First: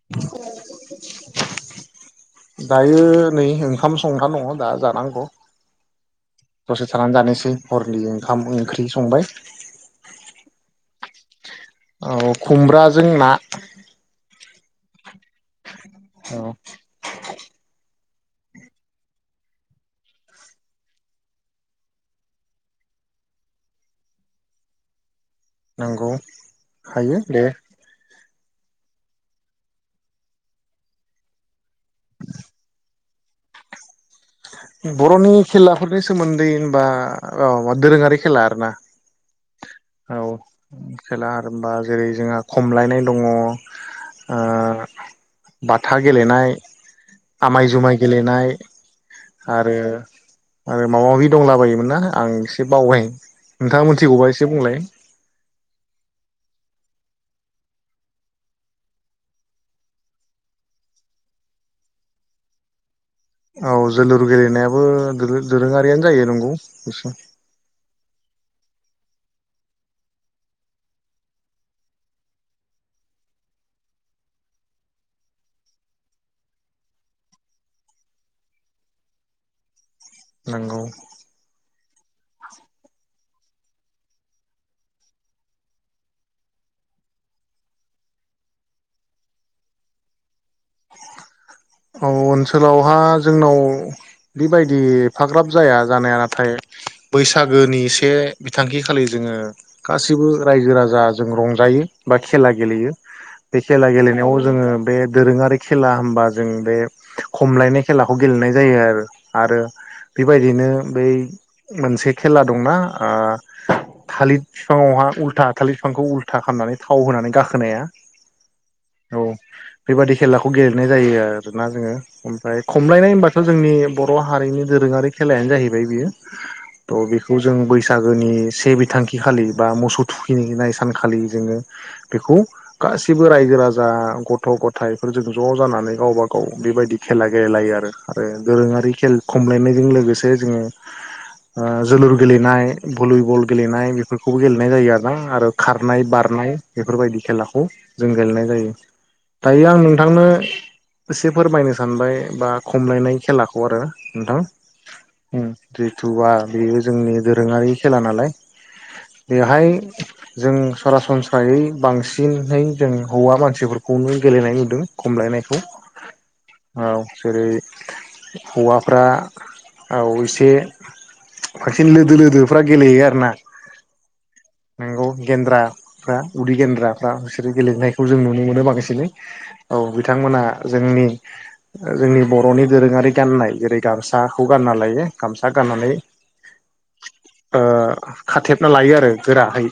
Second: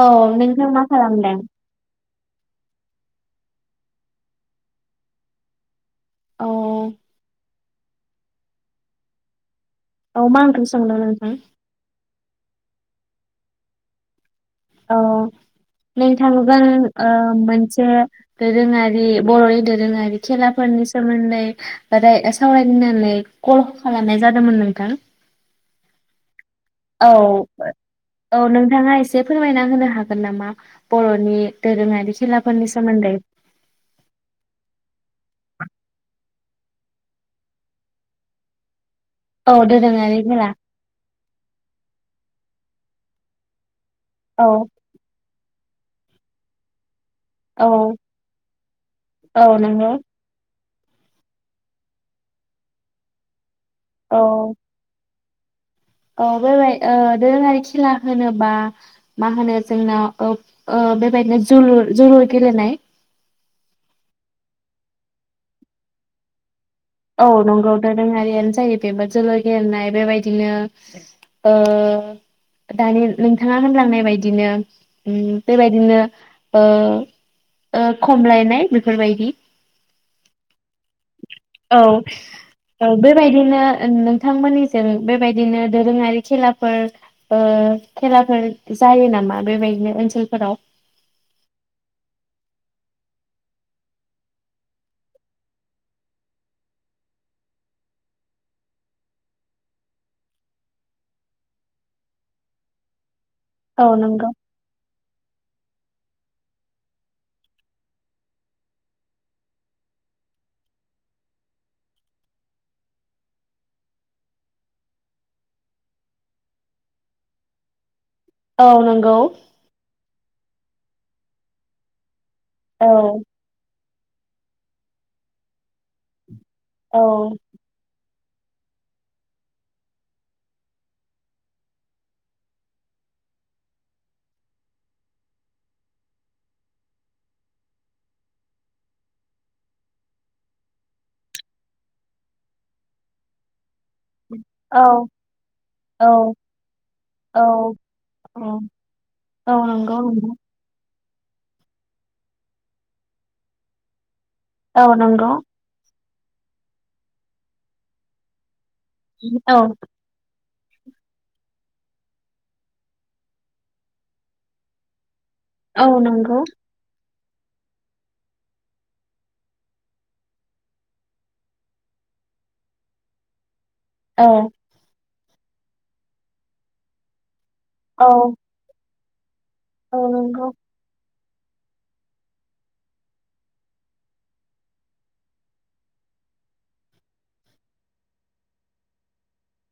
औ नोंथां मा खालामदों। दायो नै ओंखाम संना दङ दा जानांग। औ दसे थानानै जानोसै हरनि ओंखाम ओंख्रि संबाय। औ मा ओंख्रि संदो नोंथां। औ खुमब्राजों ना। आ औ नोंथांबो ओ मोनसे दोरोङारि बरनि दोरोङारि खेलाफोरनि सोमोन्दै [unintelligible] सावरायनानै कल खालामनाय जादोमोन नोंथां। नंगौ। औ हायो दे औ नोंथाङा एसे फोरमायना होनो हागोन नामा बर'नि दोरोङारि खेलाफोरनि सोमोन्दै? बर'नि खेलाफोरनि सोमोन्दै होनबा र दोरोङारि खेला आरोना। औ दोरोङारि औ खेला। खेला आरोमबा जेरै जोंहा खमलायनाय दङ। ओ औ बाथा गेलेनाय आमाय औ जुमाय गेलेनाय। औ आरो। नंगौ आरो माबा माबि दंला बायोमोन ना आं एसे बावबाय। नोंथाङा मिथिगौबा औ एसे बुंलाय। औ बेबाय ओ दोरोङारि खेला होनोबा मा होनो जोंना ओ ओ बेबायदिनो जुलु-जुलुर गेलेनाय। औ जोलुर गेलेनायाबो दोरो दोरोङारियानो जायो नंगौ। एसे औ नंगौ दोर रोङारिआनो जायो बेबो जोलुर गेलनाय बेबायदिनो ओ दानि नोंथाङा होनलांनाय बायदिनो उम बेबायदिनो ओ ओ खमलायनाय बेफोरबायदि। नोंगौ। औ औ बेब बे बायदिनो नोंथांमोननिजों बेबायदिनो दोरोङारि खेलाफोर ओ खेलाफोर जायो नामा? बेबायदिनो ओनसोलफोराव औ ओनसोलावहा जोंनाव बेबायदि एफाग्राब जाया जानाया नाथाय बैसागोनि से बिथांखि खालि जोङो गासिबो रायजो राजा जों रंजायो बा खेला गेलेयो। बे औ खेला नंगौ गेलेनायाव जोङो बे दोरोङारि खेला होनबा जों बे खमलायनाय खेलाखौ गेलेनाय जायो आरो आरो बेबायदिनो बै मोनसे खेला दंना थालिर बिफाङावहा उल्था थालिर बिफांखौ उल्था खालामनानै थाव होनानै गाखोनाया औ नंगौ। बेबादि खेलाखौ गेलेनाय जायो आर आरो ना जोङो फाय औ खमलायनाय होनबाथ जोंनि बर' हारिनि दोरोङारि खेलायानो जाहैबाय बियो। त औ बेखौ जों बैसाग जनि से बिथांखि खालि बा मोसौ थुखिनिनाय सानखालि जोङो बेखौ गासिबो रायजो राजा गथ गथायाइफोरजों ज जानानै गावबा औ बेबायदि खेला गेलेलायो आरो दोरोङारि खेल खमलायनायजों लोगोसे जोङो जोलुर गेलेनाय भलिबल गेलेनाय बेफोरखौबो गेलेनाय औ जायो आरोना आरो खारनाय औ बारनाय बेफोरबायदि औ खेलाखौ जों गेलेनाय औ जायो औ दायो आं नंगौ नोंथांनो नंगौ एसे फोरमायनो सानबाय बा खमलायनाय खेलाखौ आरो औ नंगौ नोंथां दे थुवा बेयो जोंनि दोरोंङारि खेला नालाय औ बेवहाय जों सरासनस्रायै बांसिनै जों हौवा मानसिफोरखौनो गेलेनाय नुदों खमलायनाय हो औ नंगौ जेरै हौवाफ्रा औ एसे बांसिन लोदो लोदोफ्रा गेलेयो आरोना? औ नोंगौ गेन्द्राफ्रा उदै गेन्द्राफ्रा बिसोर गेलेनायखौ औ जों नुनो मोनो बांसिनै औ बिथांमोना जोंनि जोंनि बरनि दोरोङारि गाननाय जेरै गामसाखौ गानना लायो गामसा गाननानै खाथेबना लायो आरो गोराहै।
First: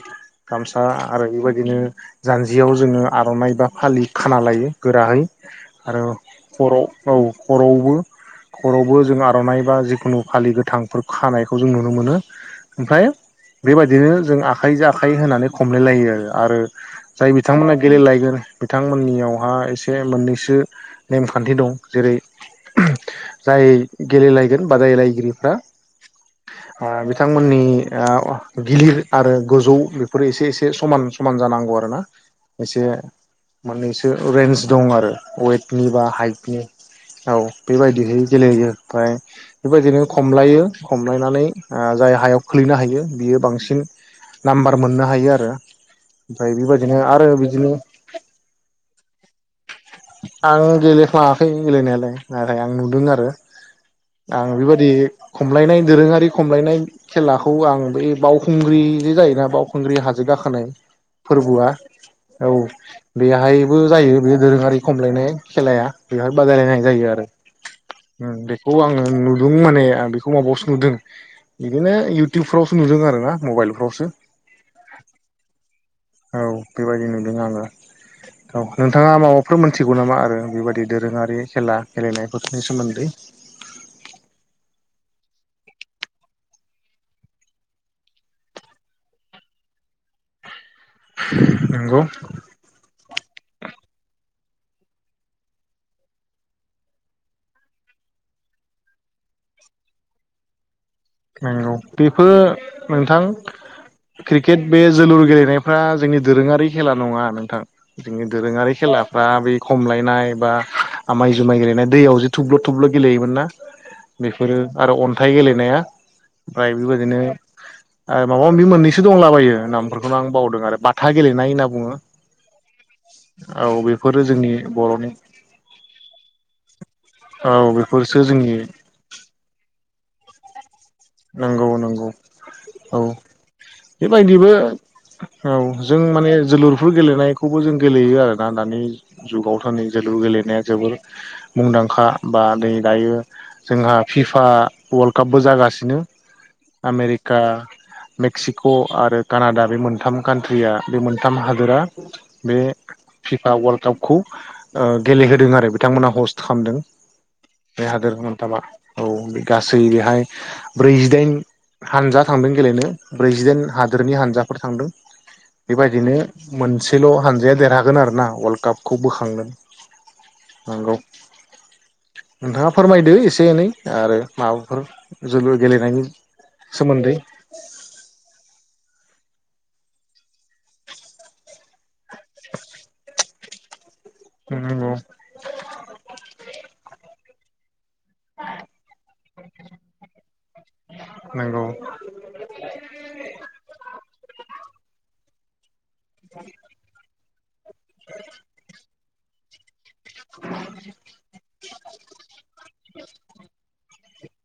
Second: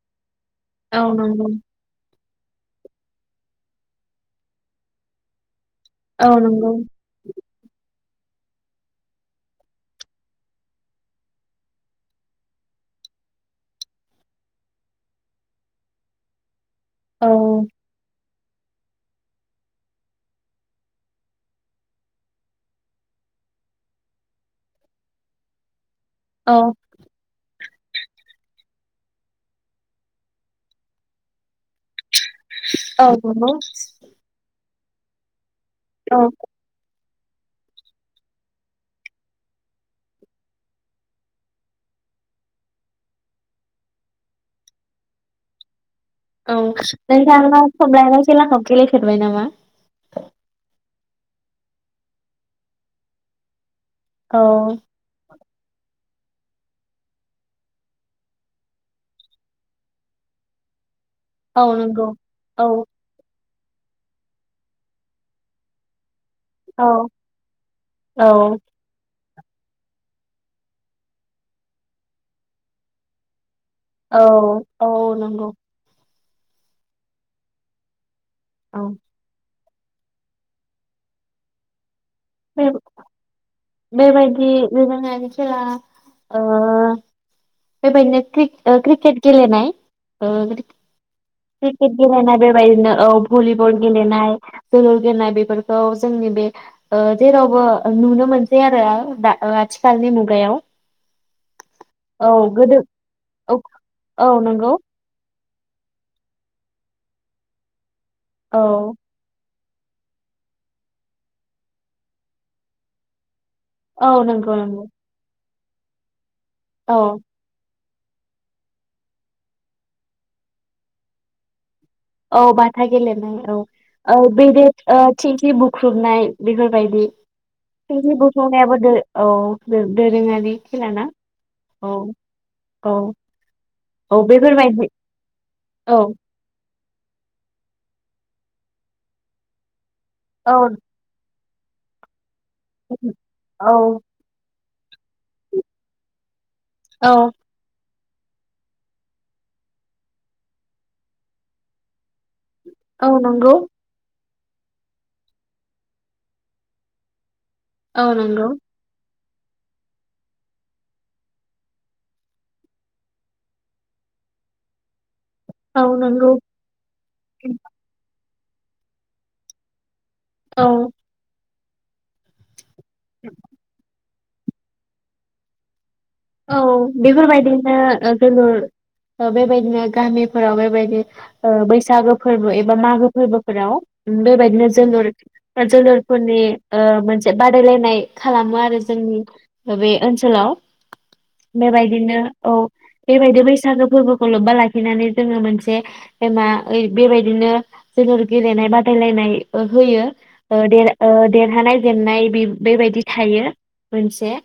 गामसा औ आरो नंगौ बेबायदिनो जान्जियाव जोङो आरनाइ बा फालि खाना लायो गोराहै आरो औ नंगौ खराव औ खरावबो खर'बो जों आरनाइ बा जिखुनु फालि गोथांफोर खानायखौ जों नुनो मोनो ओमफ्राय बेबायदिनो जों आखाइजों आखाइ होनानै खमलाय लायो आरो आरो औ जाय बिथांमोना गेलेलायगोन बिथांमोननियावहा एसे मोननैसो नेमखान्थि दं जेरै जाय गेलेलायगोन बादायलायगिरिफ्रा औ ओ बिथांमोननि ओ गिलिर आरो गोजौ बेफोरो एसे एसे समान समान जानांगौ आरो ना एसे औ नंगौ मोननैसो रेन दं आरो वेट नि बा औ हाइटनि औ बेबायदिहै गेलेयो ओमफ्राय बेबायदिनो खमलायो खमलायनानै ओ जाय हायाव खोलैनो हायो बियो बांसिन नाम्बार मोननो हायो आरो ओमफ्राय औ बेबायदिनो आरो नोंथाङा बिदिनो खमलायनाय खेलाखौ गेलेफेरबाय नामा आं गेलेफ्लाङाखै गेलेनायालाय नाथाय आं नुदों आरो। औ आं बेबायदि खमलायनाय दोरोङारि खमलायनाय खेलाखौ आं बै बावखुंग्रि जे जायोना बावखुंग्रि हाजो गाखोनाय औ फोरबोआ नंगौ औ बेहाय बो जायो बे दोरोङारि खमलायनाय खेलाया बेवहाय बादायलायनाय औ जायो आरो औ बेखौ आङो नु दं माने आं बेखौ माबायावसो नुदों बिदिनो इउटुबफ्रावसो नुदों आर ना मबाइल औ औ नंगौ। औ बेबायदि नुदों आङो। औ औ नोंथाङा माबा बेफोर मिथिगौ नामा आरो बेबायदि दोरोङारि खेला गेलेनायफोरनि बे सोमोन्दै बेबायदि दोरोंआरि खेला ओ बेबायदिनो क्रिक ओ क्रिकेट गेलेनाय ओ क्रिकेट नंगौ गेलेना बेबायदिनो औ भलिबल गेलेनाय जोलुर गेलेनाय बेफोरखौ जोंनि बे जेरावबो नुनो मोनसै आरो ओ दा आथिखालनि मुगायाव नंगौ औ बेफोर गोदो नोंथां औ औ क्रिकेट नंगौ बे जोलुर गेलेनाय फ्रा जोंनि दोरोङारि खेला नङा नोंथां बिदिनो औ दोरोङारि खेलाफ्रा बे खमलायनाय बा आमाय जुमाय गेलेनाय दैयाव जे थब्ल थब्ल गेलेयोमोन ना। औ नंगौ बेफोरो नंगौ आरो अन्थाइ गेले नाया प्राइ औ बेबायदिनो आरो माबा माबि मोननैसो दंलाबायो नामफोरखौनो आं बावदों आरो बाथा गेलेनाय होनना बुङो औ बाथा गेलेनाय औ बेफोरो जोंनि बेदेर बर'नि थिंखि बुख्रुबनाय बेफोरबायदि औ थिख्लि बेफोरसो जोंनि बुख्रुबनायाबो दो औ दो दोरोङारि खेलाना नंगौ औ नंगौ औ औ बेबायदिबो बेफोरबायदि औ जों माने जोलुर बो गेलेनायखौबो जों गेलेयो आरोना दानि जुगाव थानै जोलुर औ गेलनाय जोबोर मुंदांखा बा दै दायो औ जोंहा फिफा वाल्ड कापबो जागास [unintelligible] औ आमेरिका मेक्सिक आरो कानाडा बे मोनथाम कान्ट्रिया बे मोनथाम हादोरा। बे औ फिफा नंगौ वाल्ड कापखौ ओ गेलेहोदों आरो बिथांमोना हस्ट खामदों । बेे औ हादोर नंगौ मोनथामा औ बि । गासै बेहाय। ब्रैजिदाइन हानजा थांदों गेलेनो ब्रैजिदाइन हादोरनि हानजाफोर थांदों। औ बेबायदिनो नंगौ मोनसेल' हानजाया देरहागोन आरो ना वाल्ड कापखौ बोखांगोन। औ नंगौ नोंथाङा फोरमायदो इसे एनै आरो। माबाफोर। जोलुर गेलेनायनि। औ सोमोन्दै बेफोरबायदिनो जोलुर। बेबायदिनो गामिफोराव बेबायदि। ओ बैसागो फोरबो एबा मागोब फोरबोफोराव। ओम बे बायदिनो नंगौ जोलुर जोलोरफोरनि ओ मोनसे बे बादायलायनाय। खालामो आरो जोंनि बे ओनसोलाव। नंगौ बेबायदिनो औ बेबायदि बैसागो फोरबोखौ लोबबा लाखिनानै जोङो मोनस बे बे मा ओइ बेबाय बिनो जोलुर गेलेनाय बादायलायनाय । ओ। होयो ओ ओ देरह देरहानाय जेननाय बेब बेबायदि थायो मोनसे ।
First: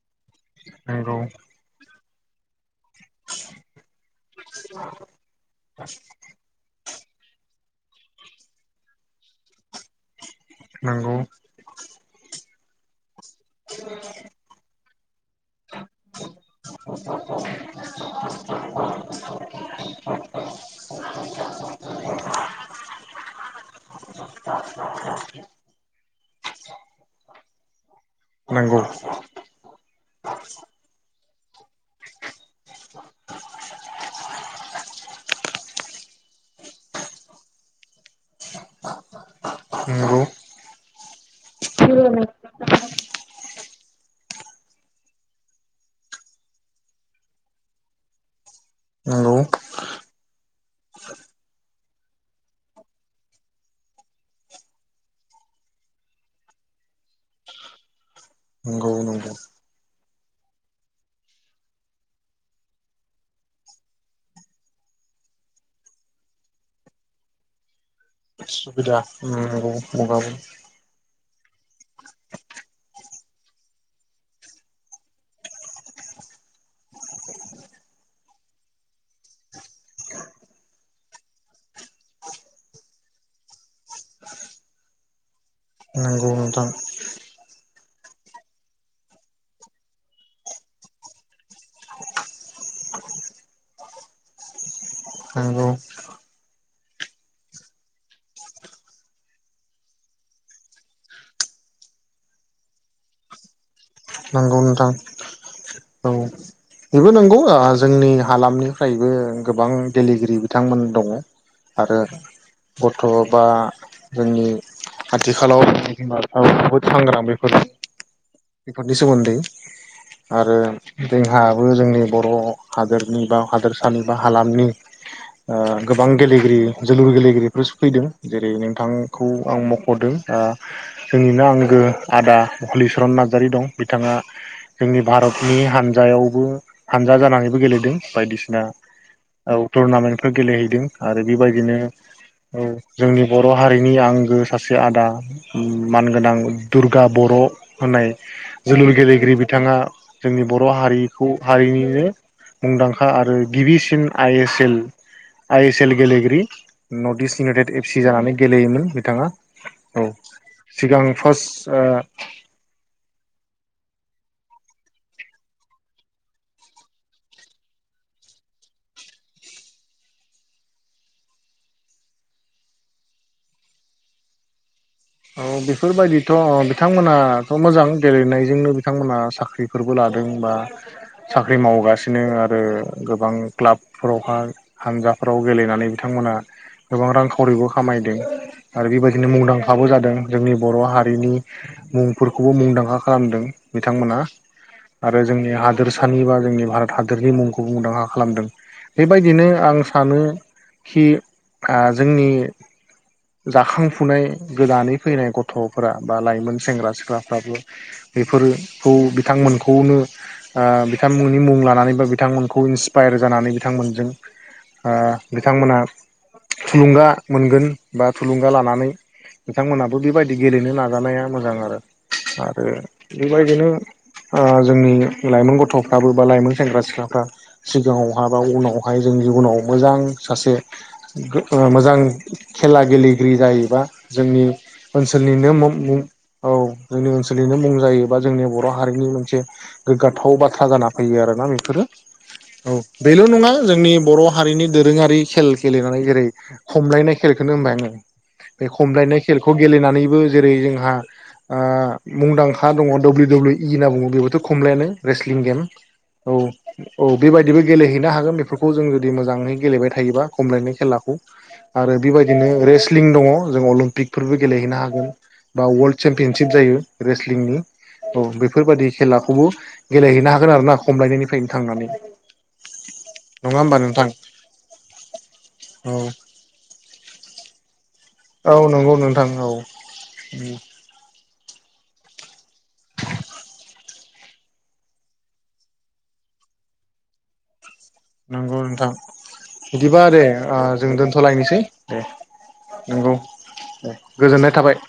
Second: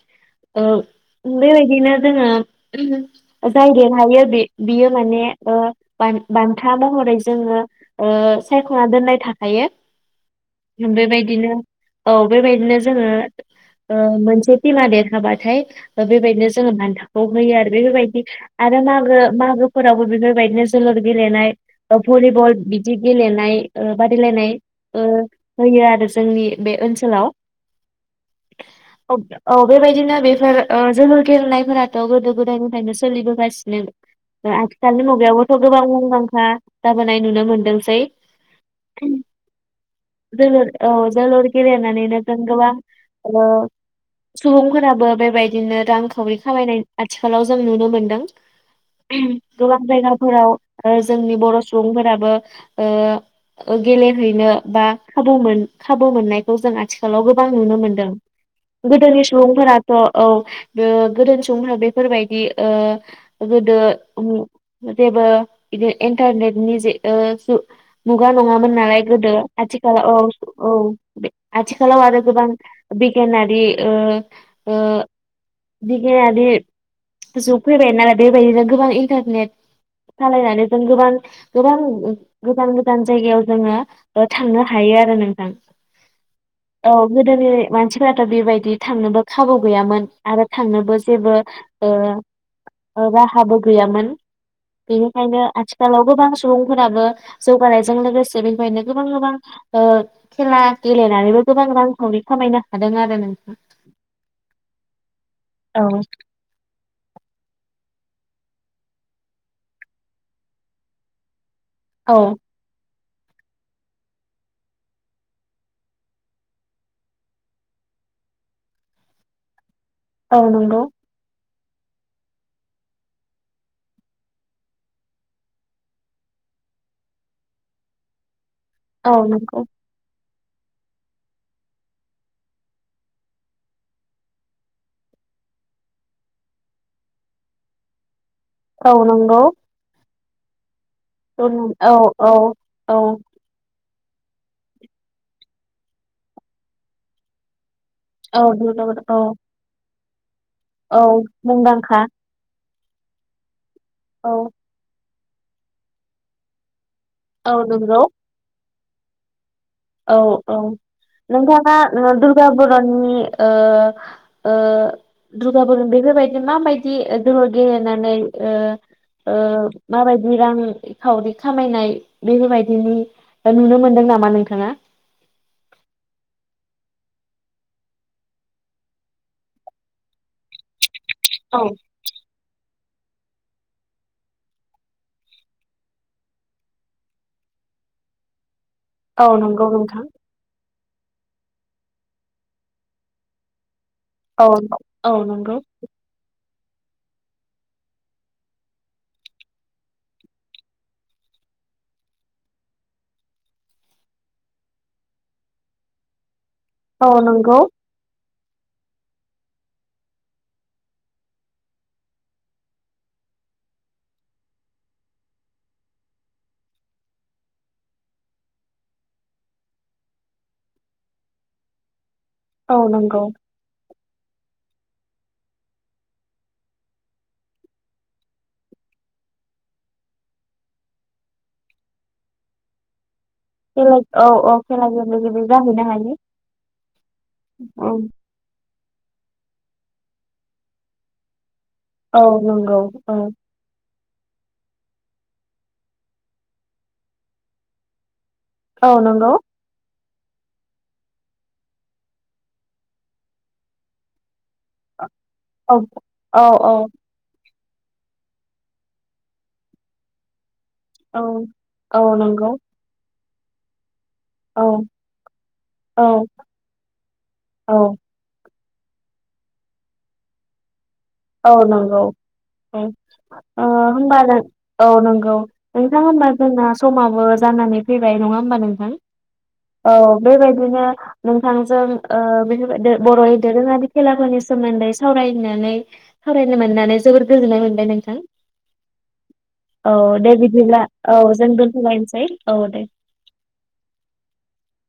नोंगौ।। बिनो जोंङोब जाय देरहायो बे बियो माने ओ बान-बान्था महरै जोङो। ओ सायख'ना दोननाय थाखायो। मोनबाय नंगौ बायदिनो औ बेबाय नो जोङो ओ मानसे तिमा देर हाबाद। [unintelligible] बेबायदिनो जोङो बान्थाखौ होयो आरो बेफोरबायदि आरो मागो मागोफोरावबो बेफोरबायदिनो जोलुर गेलेनाय भलिबल बिदि गेलेनाय ओ बादायलायनाय ओ होयो आरो जोंनि बे ओनसोलाव नंगौ औ बेबायदिनो बेफोर गलेनायफोरा गोदो गोदायनिफ्रायनो सोलिबोगासिनो आथिखालनि मुगायावबोथ' गोबां मुंदांखा जाबोनाय नुनो मोनदोंसै नंगौ जोलुर औ जोलुर गेलेनानैनो जों गोबां ओ सुबुंफोराबो बेबायदि बिदिनो रांखावरि खालामायनाय आथिखालाव जों नुनो मोनदों। नंगौ गोबां जायगाफोराव जोंनि बर' सुबुंफोराबो ओ गेलेहैनो बा खाबु मोन खाबु मोननायखौ जों आथिखालाव गोबां नुनो मोनदों। नंगौ गोदोनि नंगौ सुबुंफोराथ' औ गोदोनि सुबुंफोरा बेफोरबायदि ओ गोदो उम जेबो बिदि इन्टारनेटनि जे ओ सु मुगा नङामोन नालाय सुबिदा गोदो नंगौ आथिखालाव औ नंगौ औ आथिखालाव आरो गोबां गेनारि ओह ओह बिगियानारि गोजौआव फैबाय नालाय बेबायदिनो गोबां इन्टारनेट सालायनानै जों गोबां गोबां गोजान गोजान जायगायाव जोङो थांनो हायो आरो नोंथां। नोंगौ नोंथां। औ गोदोनि मानसिफोराथ' बेबायदि थांनोबो खाबु गैयामोन। आरो थांनोबो जेबो ओ ओ राहाबो गैयामोन। बेनिखायनो नंगौ आथिखालाव गोबां सुबुं फोराबो जौगानायजों लोगोसे बेनिफ्रायनो गोबां-गोबां ओ खेला गेलेनानैबो गोबां रांखावरि खामायनो हादों आरो नों नंगौ नोंथां। औ बेबो नोंगौ आ जोंनि हालामनिफ्रायबो गोबां गेलेगिरि बिथांमोन दङ आरो औ ब थ'बा जोंनि आथिखालाव बिमा बिफाव बुहुद सांग्रां बेफोर बेफोरनिसोमोन्दै औ आरो नंगौ जोंहा बो जोंनि बर हादोरनि बा हादोरसानि बा हालामनि ओ गोबां गेलेगिरि जोलुर गेलेगिरिफोर सफैदों जेरै औ नोंथांखौ आं नंगौ मखदों ओ जोंनिनो आंगो आदा हलिचरन नार नारजारी दं बिथाङा जोंनि भारतनि हानजायावबो हानजा जानानैबो गेलेदों बायदिसिना औ नंगौ औ टुरनामेन्ट बो गेलेहैदों आरो बेबायदिनो औ जोंनि बर हारि नि आंगो सासे आदा मानगोनां दुर्गा बर होननाय जोलुर औ गेलेगिरि बिथाङा जोंनि बर' औ हारिखौ मुंदांखा हारिनिनो मुंदांखा आरो गिबिसिन औ I S L I S L गेलेगिरि नर्थ इस्ट औ इउनाइटेड एफ नंगौ सि जानानै गेलेयोमोन। बिथाङा औ औ सिगां नोंथाङा फार्स्ट ओ दुर्गा बरनि ओ ओ दुर्गा बर' बेफोरबायदि माबायदि दहर गेलेनानै ओ ओ माबायदि रांखावरि खामायनाय बेफोरबायदिनि नुनो मोनदों नामा नोंथाङा । औ बेफोरबायदिथ बिथांमोनाथ मोजां गेलेनायजोंनो बिथांमोना साख्रिफोरबो लादों बा साख्रि औ मावगासिनो आरो गोबां क्लाबफोरावहााय हानजाफोराव गेलेनानै बिथांमोनहा गोबां रांखावरिबो खामायदों आरो औ बेबायदिनो मुंदां नंगौ आरबाव नोंथां। जादों जोंनि बर' हारिनि मुंफोरखौबो मुंदांखा खालामदों। बिथांमोना औ औ आरो जोंनि नंगौ। हादोरसानि बा जोंनि भारत हादरनि मुंखौ मुंदांखा खालामदों बेबायदिनो आं सानो खि ओ जोंनि जाखांफुनाय गोदानै फैनाय गथफोरा बा लाइमोन सेंग्रा औ सिख्लाफ्राबो नंगौ बेफोरोफोरखौ बिथांमोनखौनो बिथांमोननि मुं लानानै बा बिथांमोनखौ इन्सपायार जानानै बिथांमोनजों ओ बिथांमोना थुलुंगा मोनगोन बा थुलुंगा लानानै नोंथांमोनहाबो बेबायदि गेलेनो नाजानाया मोजां आरो आरो औ नंगौ बेबायदिनो ओ जोंनि लाइमोन गथफ्राबो बा लाइमोन सेंग्रा सिख्लाफ्रा सिगाङावहाय बा उनावहाय जों जिबनाव मोजां सासे मोजां खेला गेले बि जायैबा खेला औ जोंनि औ खेला गेले गेले ओनसोलनिनो जाहैनो हायो औ जोंनि ओनसोलनिनो मुं औ। जायोबा जोंनि बर' हारिनि मोनसे गोग्गाथाव बाथ्रा जाना फैयो आरो ना बेफोरो औ नंगौ औ बेल नङा जोंनि बर हारिनि दोरोङारि खेल खेलेनानै जेरै खमलायनाय खेलखौनो होनबाय आङो बे औ खमलायनाय नंगौ खेलखौ गेलेनानै जेरै जोंहा ओ मुंदांखा दङ दडाब्लिउ दाब्लिउ इ होनना बुङो बेथ। खमलाय रेसलिं गेम औ औ बेबायदिनो गेलेहैनो हागोन बेफोरखौ जों जुदि मोजाङै गेलेबाय थायोबा खमलायनाय खेलाखौ औ आरो औ बेबायदिनो नंगौ रेस्लिं दङ जों अलिम्पिक फोरबो औ गेलेहैनो हागोन बा वर्ल्ड औ चेम्पियनशिप जायो रेस्लिंनि औ बे बेफोरबायदि सेलाखौबो गेलेहैनो हागोन आर ना औ नंगौ औ नङा ओ नोंथां होमबा औ नंगौ औ नोंथां होमबा जोंना समाबो जानानै फैबाय नङा औ होनबा नोंथां नंगौ औ औ बेबायदिनो। नोंथांजों ओ बे बर दोरोङारि खेलाफोरनि सोमोन्दै सावरायनानै सावरायनो मोननानै जोबोद गोजोननाय मोन नंगौ नोंथां औ बिदिबा दे ओ बिदिब्ला जों दोनथ' औ जों लायनोसै दे दोनथ'लायनोसै औ दे। नंगौ दे गोजोननाय थाबाय।